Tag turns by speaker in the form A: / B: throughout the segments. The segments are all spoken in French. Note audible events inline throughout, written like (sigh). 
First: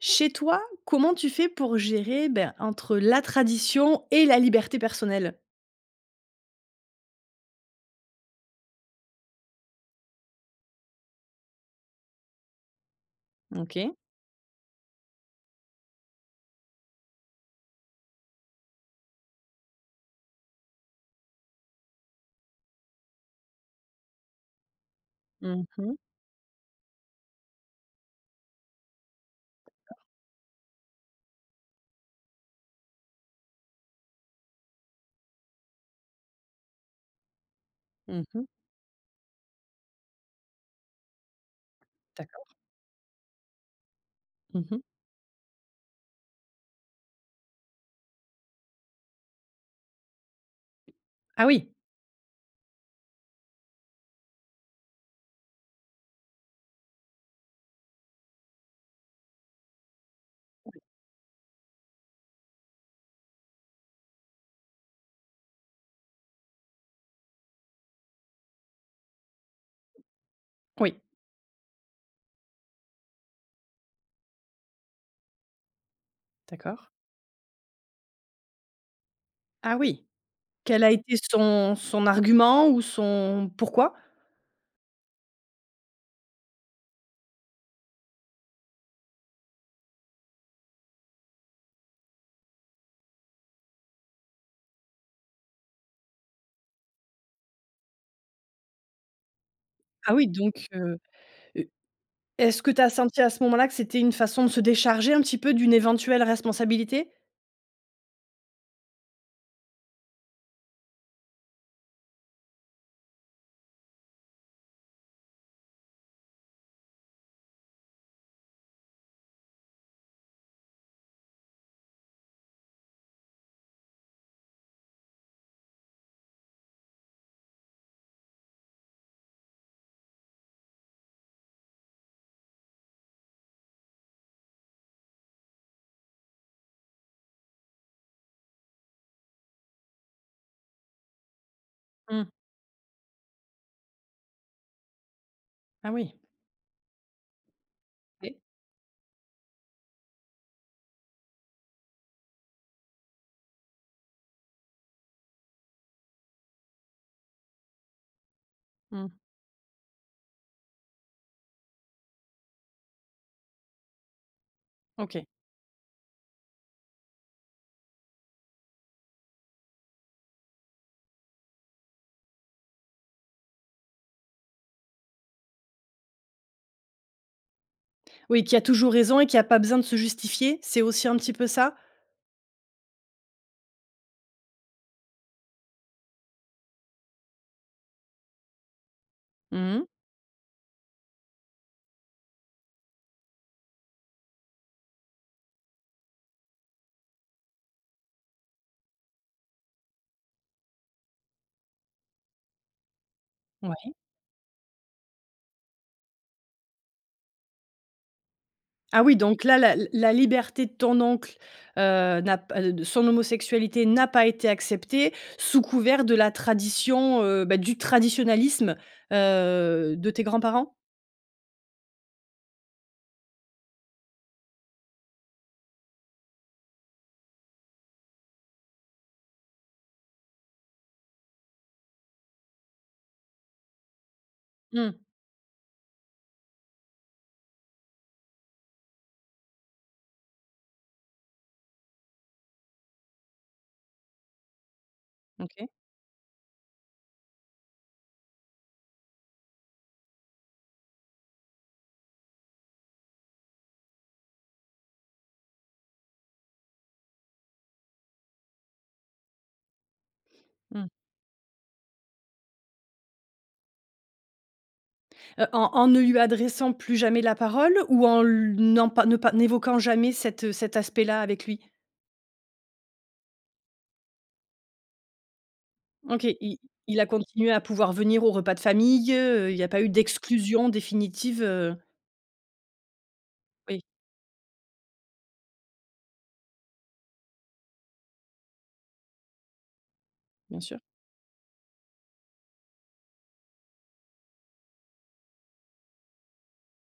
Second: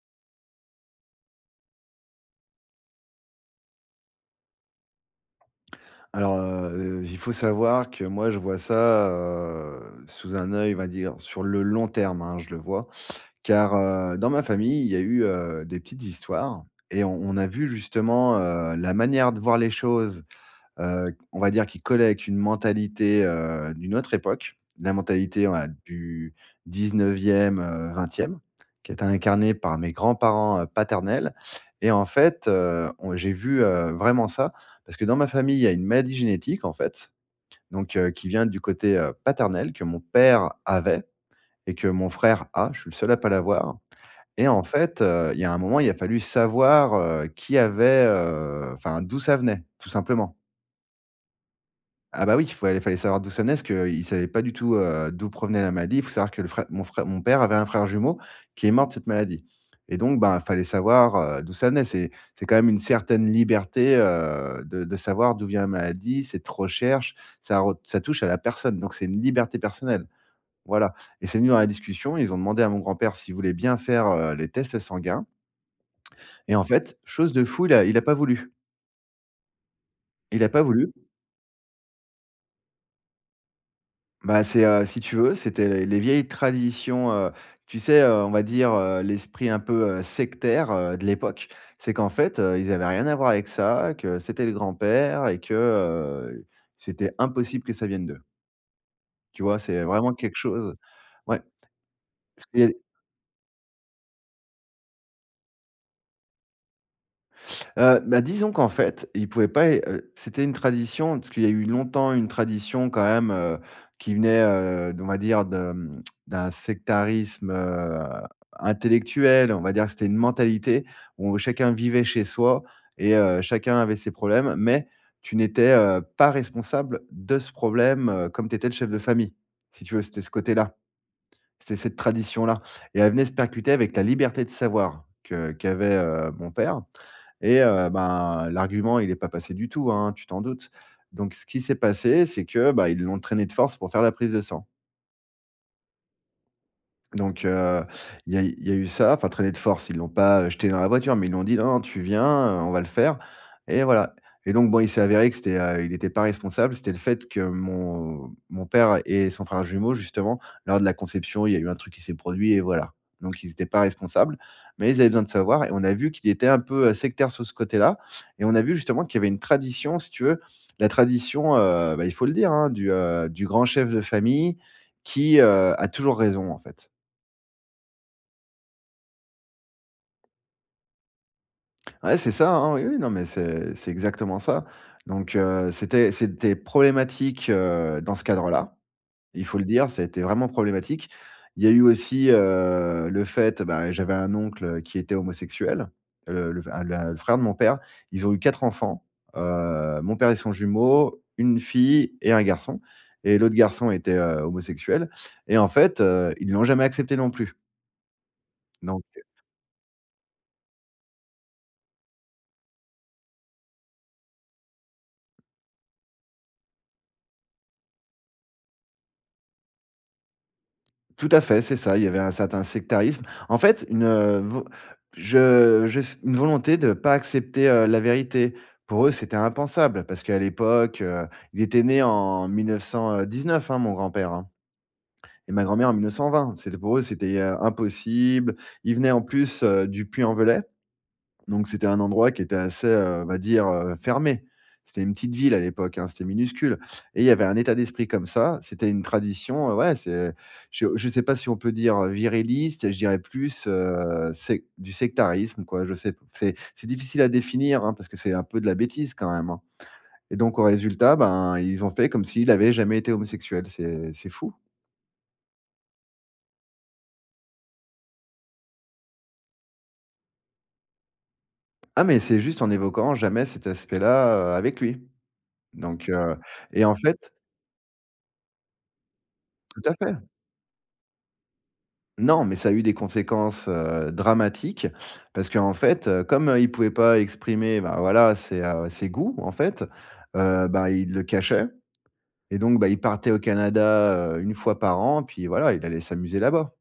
A: Chez toi, comment tu fais pour gérer, ben, entre la tradition et la liberté personnelle?
B: Alors, heu, heu, il faut savoir que, moi, je vois ça, heu, sous un oeil, on va dire, sur le long terme, hein, je le vois, car,
A: OK.
B: heu, dans ma famille, il y a eu, heu, des petites histoires et on on a vu, justement, heu, la manière de voir les choses, heu, on va dire, qui collait avec une mentalité, heu, d'une autre époque. La mentalité,
A: Mmh
B: ouais,
A: mh.
B: du 19ème, heu, 20ème, qui était incarnée par mes
A: D'accord.
B: grands-parents heu, paternels et en fait, heu, on j'ai vu, heu, vraiment ça. Parce que dans ma famille, il y a une maladie génétique, en fait, donc, heu,
A: Mmh
B: qui
A: mh.
B: vient du côté, heu, paternel, que mon père avait et que mon
A: D'accord.
B: frère a, je suis le seul à pas l'avoir et
A: Mmh
B: en
A: mh.
B: fait, heu, il y a un moment, il a fallu savoir, heu, qui avait, heu, enfin, d'où ça venait, tout simplement.
A: Ah oui!
B: Ah bah oui, fallait fallait savoir d'où ça venait, parce qu'ils savaient pas du tout, heu, d'où provenait la maladie. Faut savoir que le frè mon frè mon père avait un frère jumeau, qui est mort de cette maladie et donc, ben, fallait
A: OK.
B: savoir, heu, d'où ça venait. C'est c'est quand même une certaine liberté, heu, de de savoir d'où vient la maladie, cette recherche, ça re ça touche à la personne. Donc c'est une liberté personnelle, voilà
A: Oui.
B: et c'est venu dans la discussion et ils ont demandé à mon grand-père s'il voulait bien faire, heu, les tests sanguins. Et en
A: D'accord.
B: fait, chose de fou, il a il a pas voulu!
A: Ah oui.
B: Il a pas
A: Quel
B: voulu.
A: a été son son argument ou son pourquoi?
B: Bah c'est, heu, si tu veux, c'était les les vieilles traditions, heu, tu sais, heu, on va dire, heu, l'esprit un peu, heu, sectaire, heu, de l'époque. C'est qu'en fait, heu, ils avaient rien à voir avec ça, que c'était le grand-père et que, heu, c'était impossible que ça vienne d'eux. Tu vois? C'est vraiment
A: Ah oui
B: quelque
A: donc,
B: chose.
A: heu,
B: Ouais.
A: heu,
B: Parce qu'il y
A: est-ce
B: a
A: que
B: les
A: tu as senti à ce moment-là que c'était une façon de se décharger un petit peu d'une éventuelle responsabilité?
B: Heu, ben disons qu'en fait, il pouvait pas il heu, c'était une tradition parce qu'il y a eu longtemps une tradition quand même, heu, qui venait, heu d on va dire de d'un sectarisme, heu, intellectuel, on va dire que c'était une mentalité où chacun vivait chez soi et heu, chacun avait ses problèmes. Mais tu n'étais, heu, pas responsable de ce problème, heu, comme tu étais le chef de famille. Si tu veux, c'était ce côté-là. C'était cette tradition-là et elle venait se percuter avec ta liberté de savoir, que qu'avait, heu, mon père et heu, ben l'argument, il est pas passé du tout, hein, tu t'en doutes. Donc ce qui s'est passé,
A: Mmh.
B: c'est que, ben, ils l'ont traîné de force pour faire la prise de sang.
A: Ah oui.
B: Donc heu, il
A: Ouais.
B: y a eu il y a eu ça, enfin traîné de force, ils l'ont pas, heu, jeté dans la voiture, mais ils lui ont dit: «Non, non, tu viens! heu, on va le faire!» et voilà. Et donc, bon, il s'est avéré que c'était, heu, il était pas responsable, c'était le fait que mon mon père
A: Mmh.
B: et son frère jumeau justement, lors de la conception, il y a eu un truc qui s'est produit et voilà. Donc ils étaient pas responsables, mais ils avaient besoin
A: OK.
B: de savoir et on a vu qu'il était un peu, heu, sectaire, sur ce côté-là et on a vu justement qu'il y avait une tradition si tu veux, la tradition, heu, ben il faut le dire, hein, du, heu, du grand chef de famille qui, heu, a toujours raison en fait.
A: Oui, qui a toujours raison et qui a pas besoin de se justifier, c'est aussi un petit peu ça?
B: Ouais, c'est ça, hein, oui, oui, non, mais c'est c'est exactement ça. Donc heu, c'était c'était problématique, heu, dans ce cadre-là. Il faut le
A: Mmh mh.
B: dire, ça été vraiment problématique. Il y a eu aussi, heu, le fait, et ben, j'avais un oncle qui était homosexuel, le le enf la le frère de mon père, ils ont eu 4 enfants, heu. Mon père et son jumeau, 1 fille et 1 garçon et l'autre garçon
A: Oui.
B: était, heu, homosexuel et en fait, heu, ils l'ont jamais accepté non plus. Donc,
A: Ah oui,
B: heu.
A: donc là, la la liberté de ton oncle, heu, n'a p de son homosexualité n'a pas été accepté, sous couvert de la tradition, heu, bah, du traditionalisme, heu, de tes grands-parents?
B: Tout à fait, c'est ça, il y avait un certain sectarisme. En fait, une vo je juste, une volonté de pas accepter, heu, la vérité. Pour eux, c'était impensable parce qu'à l'époque, heu, il était né en 1900, heu, 19, hein, mon grand-père, hein,
A: Mmh.
B: et ma grand-mère en 1920. C'était pour eux, c'était, heu, impossible. Ils venaient en plus, heu, du Puy-en-Velay, donc c'était un endroit qui était assez, heu, on va dire, heu, fermé. C'était une petite ville à
A: OK.
B: l'époque, hein, c'était minuscule et il y avait un état d'esprit comme ça, c'était une tradition, heu, ouais c'est, heu, je je sais pas si on peut dire, heu, viriliste, je dirais plus, heu, sec du sectarisme, quoi, je sais p c'est c'est difficile à définir, hein, parce que c'est un peu de la bêtise quand même, hein. Et donc au
A: Mmh.
B: résultat, ben, ils ont fait comme s'il avait jamais été homosexuel, c'est c'est fou.
A: Heu, en en ne lui adressant plus jamais la parole ou en l n'en pas ne pas n'évoquant jamais cet, heu, cet aspect-là avec lui?
B: Ah, mais c'est juste en évoquant jamais cet aspect-là, heu, avec lui. Donc,
A: OK,
B: heu,
A: il
B: et en
A: il a
B: fait
A: continué à pouvoir venir aux repas de famille, heu, il y a
B: Tout
A: pas eu
B: à fait.
A: d'exclusion définitive, heu?
B: Non, mais ça a eu des conséquences,
A: Oui.
B: heu, dramatiques, parce qu'en fait, heu, comme, heu, il pouvait pas exprimer, bah, voilà ses, heu, ses goûts, en fait,
A: Bien
B: heu,
A: sûr.
B: ben, il le cachait et donc, bah, il partait au Canada, heu, 1 fois par an, puis voilà, il allait s'amuser là-bas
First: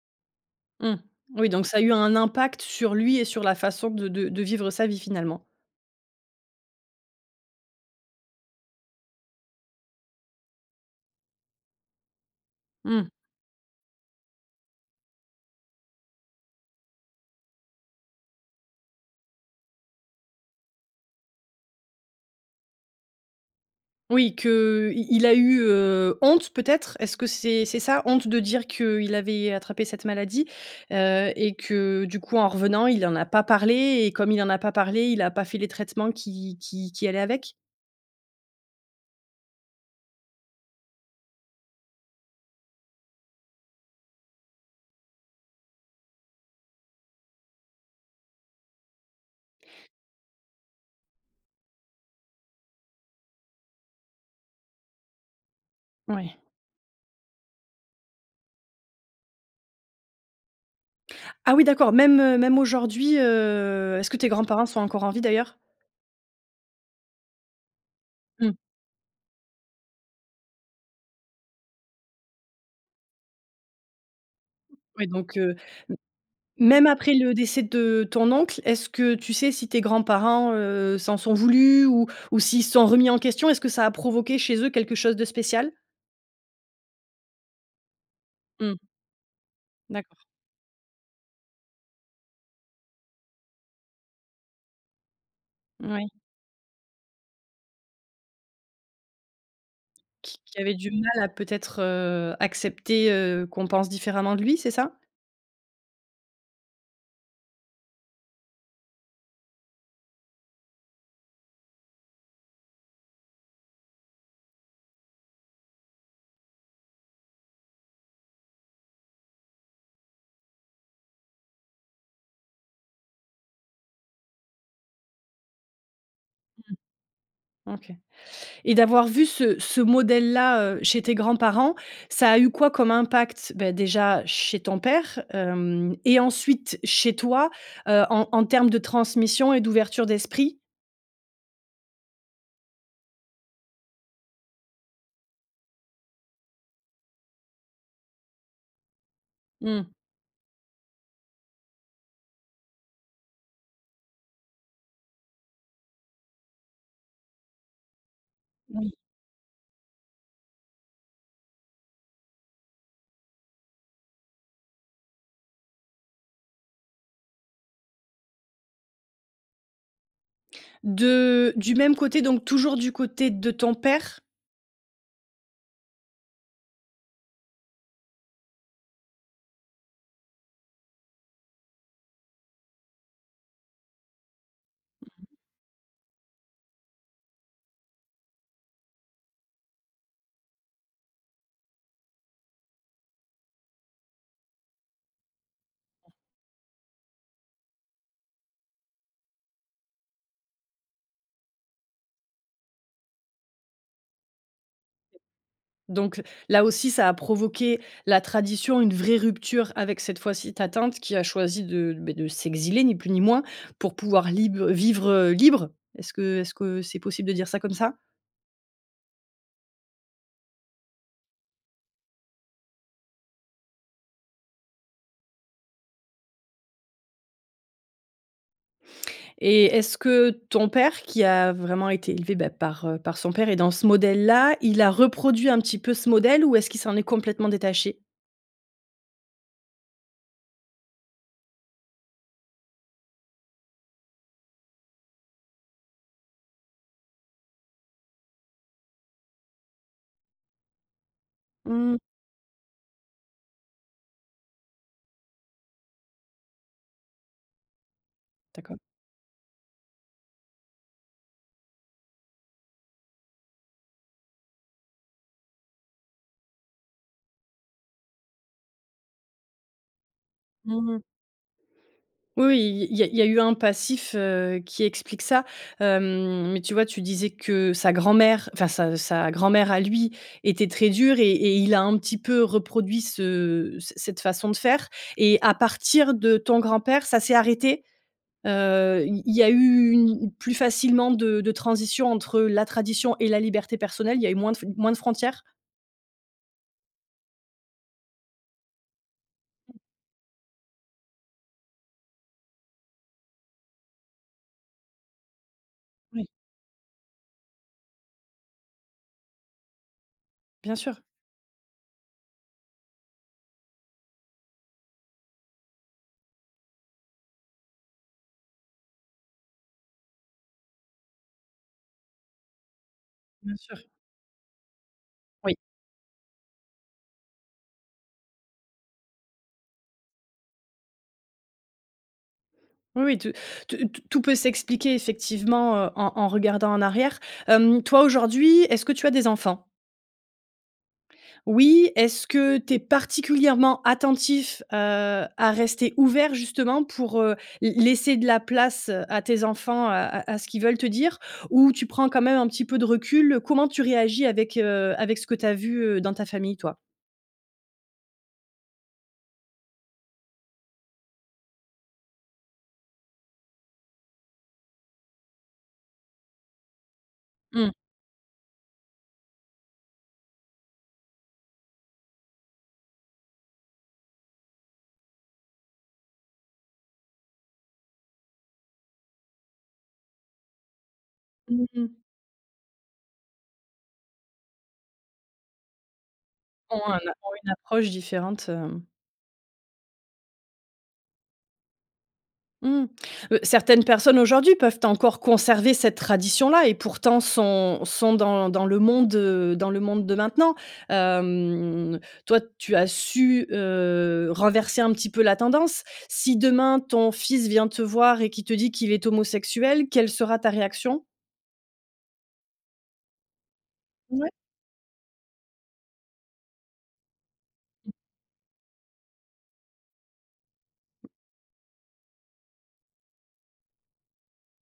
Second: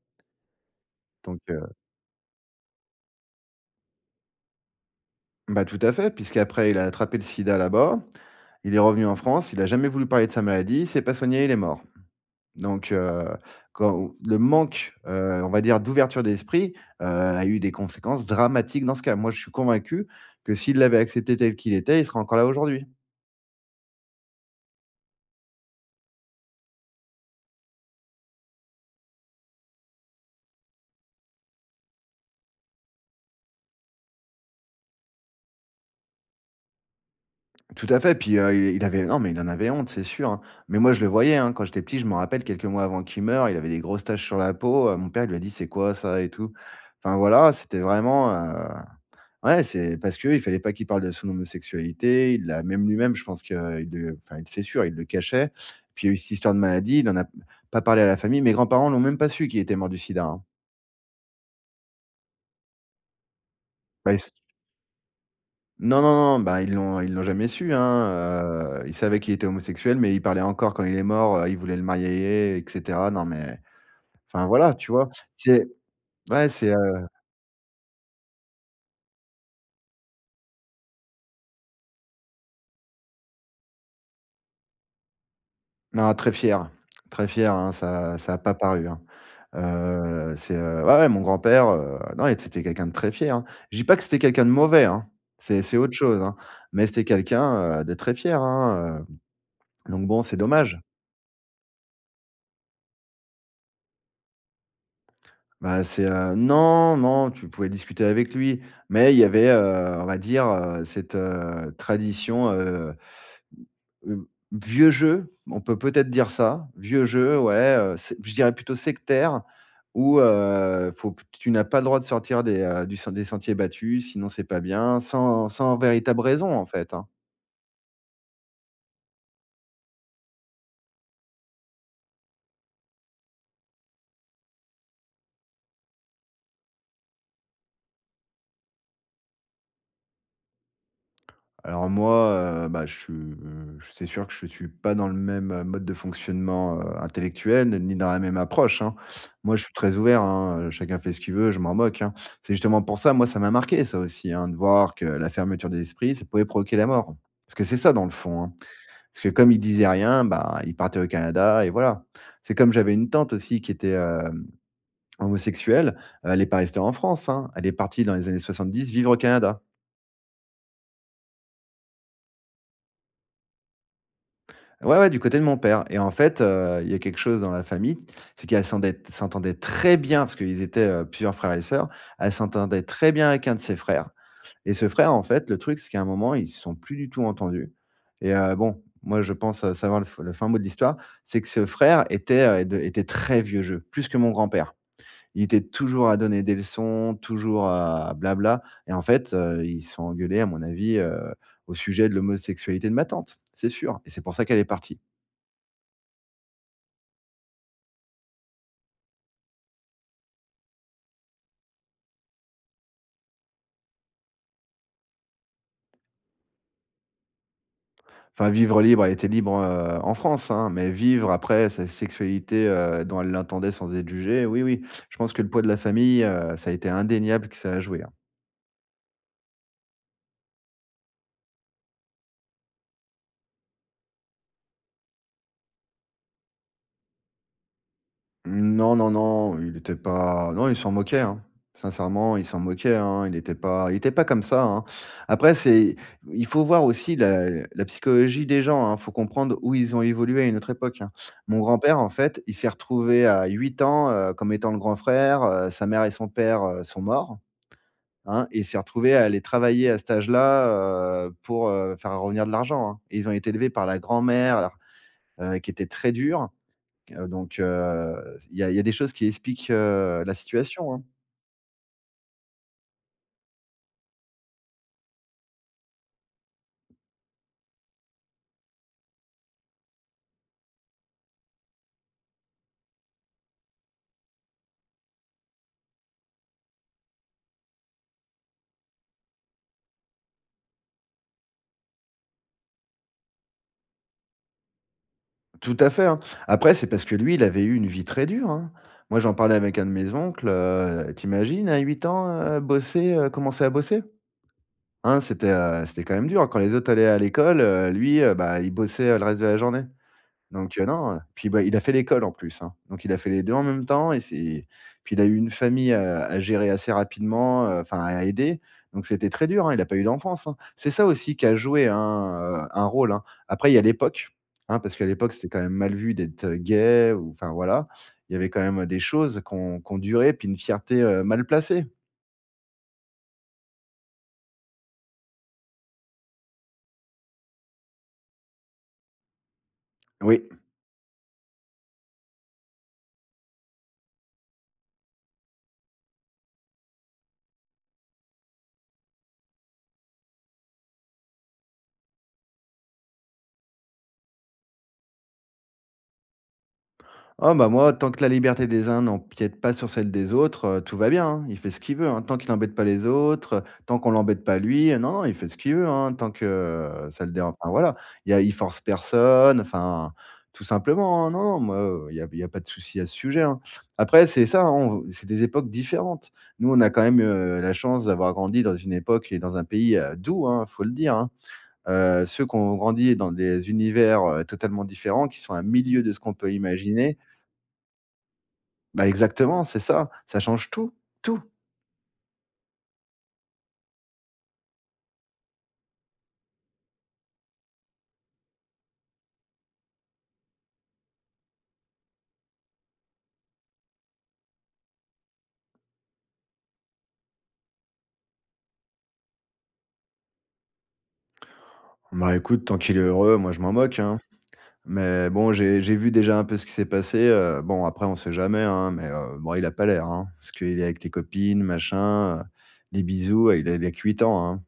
A: Mmh.
B: donc,
A: Oui, donc
B: heu.
A: ça a eu un impact sur lui et sur la façon de de de vivre sa vie, finalement.
B: Bah, tout à fait, puisqu'après il a attrapé le sida, là-bas. Il est revenu en France, il a jamais voulu parler de sa maladie, il s'est pas soigné, il est mort. Donc,
A: Mmh.
B: heu, quand, heu, le manque, heu, on va dire d'ouverture d'esprit, heu, a eu des conséquences dramatiques dans ce cas. Moi, je suis convaincu que s'il l'avait accepté tel qu'il était, il serait encore là aujourd'hui.
A: Oui que, heu, il il a eu, heu, honte peut-être? Est-ce que c'est c'est ça honte de dire qu'il avait attrapé cette maladie, heu et que, du coup, en revenant il en a pas parlé et comme il en a pas parlé, il a pas fait les traitements qui qui qui allaient avec?
B: Tout à fait, puis, heu, il il avait non, mais il en avait honte, c'est sûr, hein. Mais moi, je le voyais, hein, quand j'étais petit, je m'en rappelle, quelques mois avant qu'il meure, il avait des grosses taches sur la peau, heu, mon père lui a dit: «C'est quoi ça?» et tout. Enfin, voilà, c'était vraiment, heu, ouais c'est parce qu'il fallait pas qu'il parle de son homosexualité, il l'a même lui-même, je pense que, heu, il de enfin il c'est sûr, il le cachait. Puis il y a eu cette
A: Mouais.
B: histoire de maladie, il en a m pas parlé à la famille. Mes grands-parents l'ont même pas su qu'il était mort du SIDA, hein.
A: Ah oui d'accord, même, heu, même aujourd'hui, heu, est-ce
B: Bah
A: que
B: il
A: tes
B: s
A: grands-parents sont encore en vie, d'ailleurs?
B: non, non, non, bah, ils l'ont ils l'ont jamais su, hein,
A: Mmh.
B: heu, ils savaient qu'il était homosexuel, mais ils parlaient encore quand il est mort, heu, il voulaient le marier, et cetera. Non, mais enfin voilà, tu
A: Ouais
B: vois?
A: donc,
B: Tu
A: heu,
B: sais
A: m
B: ouais c'est,
A: même
B: heu
A: après le décès de ton oncle, est-ce que tu sais si tes grands-parents, heu, s'en sont voulus ou ou s'ils se sont remis en question? Est-ce que ça a provoqué, chez eux, quelque chose de spécial?
B: Non très fier, très fier, hein, ça ça a pas
A: Mmh.
B: paru, hein,
A: D'accord.
B: heu, c'est, heu, ouais, ouais mon grand-père, heu, non, et t c'était quelqu'un de très fier, hein. Je dis pas que c'était quelqu'un de mauvais, hein, c'est c'est autre
A: Moui.
B: chose, hein. Mais c'était quelqu'un, heu, de très fier, hein, hem. Donc bon, c'est
A: Qui qui avait
B: dommage.
A: du mal à peut-être, heu, accepter, heu, qu'on pense différemment de lui, c'est ça?
B: Bah c'est, heu, non, non tu pouvais discuter avec lui, mais il y avait, heu, on va dire, heu, cette, heu, tradition, heu, b heu, vieux jeu, on peut peut-être dire ça, vieux jeu ouais, heu, c'est b je dirais plutôt sectaire où, heu, faut p que, tu n'as pas le droit de sortir des, heu, du des sentiers battus, sinon c'est pas bien sans sans véritable raison en fait, hein.
A: Mmh. OK et d'avoir vu ce ce modèle-là, heu, chez tes grands-parents, ça a eu quoi comme impact, beh, déjà chez ton père, hem et ensuite chez toi? Heu, en en termes de transmission et d'ouverture d'esprit?
B: Alors moi, heu, bah, je suis c'est sûr que je suis pas dans le même, heu, mode de fonctionnement, heu, intellectuel, ni dans la même approche, hein. Moi je suis
A: Mmh.
B: très ouvert, hein, heu, chacun fait ce qu'il veut, je m'en moque, hein. C'est justement pour ça moi ça m'a marqué, ça aussi, hein, de voir que la fermeture des esprits, ça pouvait provoquer la mort. Parce que c'est ça dans le fond, hein.
A: Moui.
B: Parce que, comme il disait rien, bah il partait au Canada et voilà. C'est comme, j'avais une tante aussi qui était, hem, homosexuelle, heu, elle est pas restée en France, hein, elle est partie dans les années 70 vivre au Canada.
A: De du même côté donc toujours du côté de ton père?
B: Ouais, ouais, du côté de mon père et en fait, heu, il y a quelque chose dans la famille, c'est qu'elle s'endet s'entendait très bien- parce qu'ils étaient, heu, plusieurs frères et sœurs- elle s'entendait très bien avec un de ses frères et ce frère, en fait, le truc, c'est qu'à, un moment, ils se sont plus du tout entendus et heu, bon, moi, je pense, heu, savoir le f le fin mot de l'histoire. C'est que ce frère était, heu, de était très vieux jeu, plus que mon grand-père. Il était toujours à donner des leçons, toujours à bla-bla, et en fait, heu, ils se sont engueulés à mon avis, heu, au sujet de l'homosexualité de ma tante! C'est sûr! Et c'est pour ça qu'elle est partie.
A: Donc, là, aussi, ça a provoqué, la tradition, une vraie rupture avec cette fois-ci ta tante qui a choisi de, beh, de s'exiler ni plus ni moins pour pouvoir lib heu, vivre libre. Est-ce que, est-ce que c'est possible de dire ça comme ça?
B: Enfin, vivre libre, elle était libre, heu, en France, hein, mais vivre après sa sexualité, heu, dont elle l'entendait, sans être jugée, oui, oui. Je pense que le poids de la famille, heu, ça a été indéniable que ça à jouer, hein.
A: Et est-ce que ton père, qui a vraiment été élevé, bah, par, heu, par son père et dans ce modèle-là, il a reproduit un petit peu ce modèle? Ou est-ce qu'il s'en est complètement détaché?
B: Non, non, non, heu, il était pas, non, il s'en moquait, hein. Sincèrement, il s'en moquait, hein. Il était pas il était pas comme ça, hein. Après, c'est il faut voir aussi la la psychologie des gens, hein. Il faut comprendre où ils ont évolué, à une autre époque, hein. Mon
A: Mmh mh.
B: grand-père, en fait, il s'est retrouvé à 8 ans, heu, comme étant le grand frère, heu, sa mère et son père, heu, sont morts, hein. Il s'est
A: D’accord.
B: retrouvé à aller travailler à cet âge-là, heu, pour, heu, faire revenir de l'argent, hein. Ils ont été élevés par la grand-mère, alors, heu, qui était très dure. Donc, heu, il y a il y a des choses qui expliquent, heu, la
A: Mmh
B: situation,
A: mh.
B: hein.
A: Oui, oui. Il y a il y a il y a eu un passif, heu, qui explique ça, hem. Mais, tu vois, tu disais que sa grand-mère, enfin, sa sa grand-mère à lui était très dure et et il a un petit peu reproduit ce cette cette façon de faire et à partir de ton grand-père ça s'est arrêté? Heu, il y a il y a eu une plus facilement de de transition entre la tradition et la liberté personnelle? Il y a eu moins de fon moins de frontières?
B: Tout à fait, hein. Après, c'est parce que lui, il avait eu une vie très dure, hein. Moi, j'en parlais avec un de mes oncles, heu, tu imagines à 8 ans, heu, bosser, heu, commencer à bosser? Hein, c'était, heu, c'était quand
A: Oui.
B: même dur quand les autres allaient à l'école, heu, lui, heu, bah, il bossait le reste de la journée.
A: Bien
B: Donc, heu,
A: sûr.
B: non, puis, bah, il a fait l'école en plus, hein. Donc, il a fait les 2 en même temps et c'est puis, il a eu une famille, heu, à gérer assez rapidement, heu, enfin, à aider. Donc, c'était très dur, hein. Il a pas eu d'enfance, hein. C'est ça aussi qui a joué un, heu, un rôle, hein.
A: Bien
B: Après, il y a
A: sûr.
B: l'époque, hein, parce qu'à l'époque, c'était
A: Oui.
B: quand même mal vu d'être, heu, gay ou enfin, voilà. Il y avait quand même des choses qui ont qui ont duré, puis une fierté, heu, mal placée.
A: Oui, oui. Tout tout t tout peut s'expliquer effectivement, heu, en en regardant en arrière. Hem, toi, aujourd'hui, est-ce que tu as des enfants?
B: Oui.
A: Oui. Est-ce que tu es particulièrement attentif, heu, à rester ouvert justement pour, heu, lai laisser de la place à tes enfants, à à ce qu'ils veulent te dire? Ou tu prends quand même un petit peu de recul? Comment tu réagis avec, heu, avec ce que tu as vu, heu, dans ta famille, toi?
B: Oh, bah, moi, tant que la liberté des uns n'empiète pas sur celle des autres, heu, tout va bien, hein. Il fait ce qu'il veut, hein. Tant qu'il embête pas les autres, heu. Tant qu'on l'embête pas lui. Non, non, il fait ce qu'il veut, hein. Tant que, heu, ça le déran enfin,
A: Mmh.
B: voilà. Il y a il force personne. Enfin, tout simplement, hein. Non, non, moi, heu, il y a il y a pas de souci à ce sujet, hein. Après, c'est ça, hein, c'est des époques différentes. Nous, on a quand même, heu, la chance d'avoir grandi dans une époque et dans un pays, heu, doux, hein, faut le dire, hein.
A: Mmh mh.
B: Heu, ceux qui ont grandi dans des univers, heu, totalement différents qui sont à 1 000 lieues de ce qu'on peut
A: Ont une
B: imaginer.
A: ont une approche différente, hem.
B: Bah, exactement, c'est ça, ça change tout. Tout!
A: Mmh. Heu, certaines personnes, aujourd'hui, peuvent encore conserver cette tradition-là et pourtant, sont sont dans dans le monde, heu, dans le monde de maintenant. Hem, toi, tu as su, heu, renverser un petit peu la tendance. Si, demain, ton fils vient te voir et qu'il te dit qu'il est homosexuel, quelle sera ta réaction?
B: Bah, écoute, tant qu'il est heureux, moi, je m'en moque, hein.
A: Ouais.
B: Mais bon, j'ai j'ai vu déjà un peu ce qui s'est passé, heu. Bon, après, on sait jamais, hein, mais, heu, bon, il a pas l'air, hein, parce qu'il est avec les copines, machin, heu, des bisous, heu, il a il a que 8 ans, hein.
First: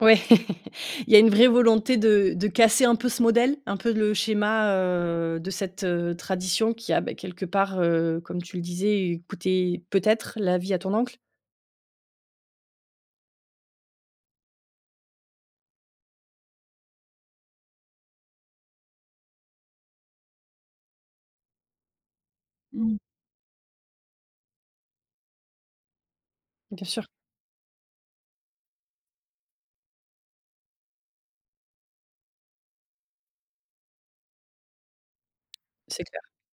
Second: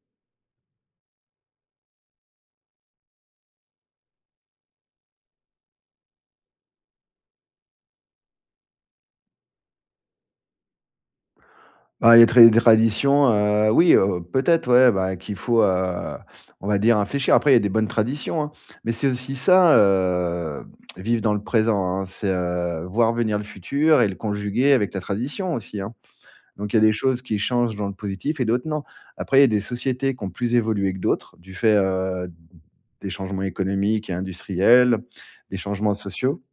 A: Ouais. (laughs) Il y a une vraie volonté de de casser un peu ce modèle? Un peu le schéma, heu, de cette, heu, tradition qui a, bah, quelque part, heu, comme tu le disais, coûté peut-être la vie à ton oncle?
B: Bah, il y a très des traditions, heu, oui, heu, peut-être, ouais, bah, qu'il faut, heu, on va dire, infléchir. Après, il y a des bonnes traditions, hein. Mais c'est aussi ça, heu, vivre dans le présent, hein: c'est, heu,
A: Mmh.
B: voir venir le futur et le conjuguer avec la tradition aussi, hein. Donc, il y a
A: Bien
B: des
A: sûr.
B: choses qui changent dans le positif et d'autres non. Après, il y a des sociétés qui ont plus évolué que d'autres, du fait, heu, des changements économiques et industriels, des changements
A: C'est clair.
B: sociaux.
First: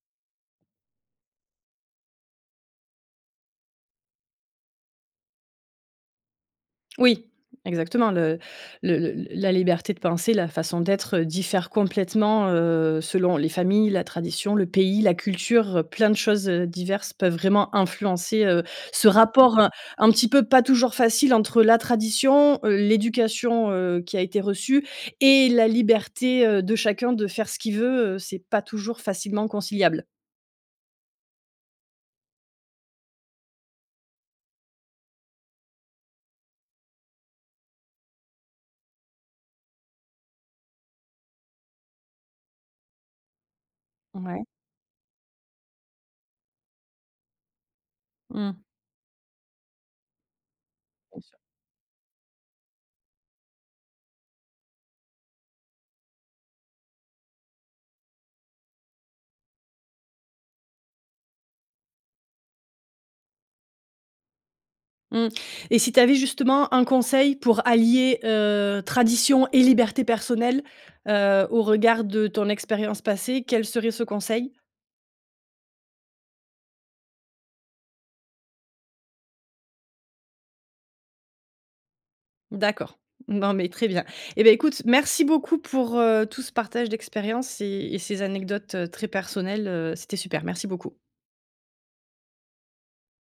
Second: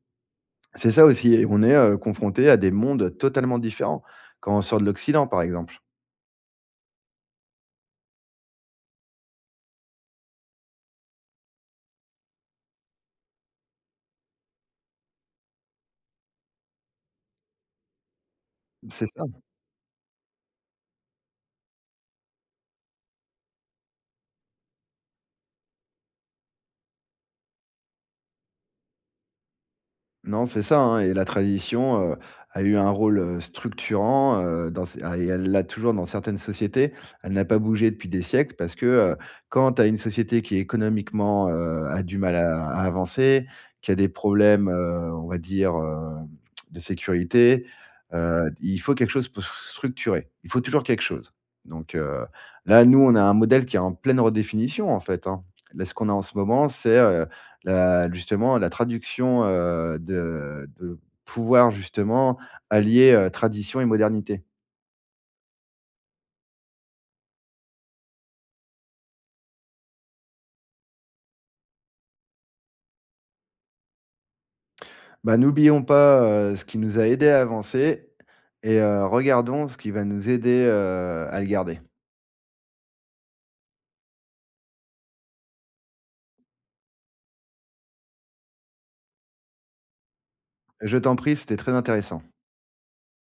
B: C'est ça aussi, et on est, heu, confronté à des mondes, heu, totalement différents quand on sort de l'Occident, par exemple.
A: Oui, exactement le le le la liberté de penser, la façon d'être, heu, diffère complètement, heu, selon les familles, la tradition, le pays, la culture, heu, plein de choses, heu, diverses peuvent vraiment influencer, heu,
B: C'est
A: ce
B: ça.
A: rapport, heu, un petit peu pas toujours facile entre la tradition, heu, l'éducation, heu, qui a été reçue et la liberté, heu, de chacun de faire ce qu'il veut, heu, c'est pas toujours facilement conciliable.
B: Non, c'est ça, hein, et la tradition, heu, a eu un rôle, heu, structurant, heu, dans ces ah et elle l'a toujours dans certaines sociétés. Elle n'a pas bougé depuis des siècles parce que, heu, quand tu as une société qui économiquement, heu, a du mal à à avancer, qui a des
A: Ouais.
B: problèmes, heu, on va dire, heu, de sécurité, heu,
A: Mmh.
B: il faut quelque chose pour s structurer. Il faut toujours quelque
A: Bien
B: chose.
A: sûr.
B: Donc, heu, là, nous, on a un modèle qui est en pleine redéfinition, en fait, hein. Là, ce qu'on a en ce moment, c'est, heu, la justement la traduction, heu, de de pouvoir justement allier, heu, tradition et modernité.
A: Mmh, et si tu avais justement un conseil pour allier, heu, tradition et liberté personnelle, heu, au regard de ton expérience passée, quel serait ce conseil?
B: Bah, n'oublions pas, heu, ce qui nous a aidés à avancer et heu, regardons ce qui va nous aider, heu, à le garder.
A: D'accord. Bon beh, très bien et beh écoute, merci beaucoup pour, heu, tout ce partage d'expériences et et ces anecdotes, heu, très personnelles, heu, c'était super, merci beaucoup.
B: Je t'en prie, c'était très intéressant.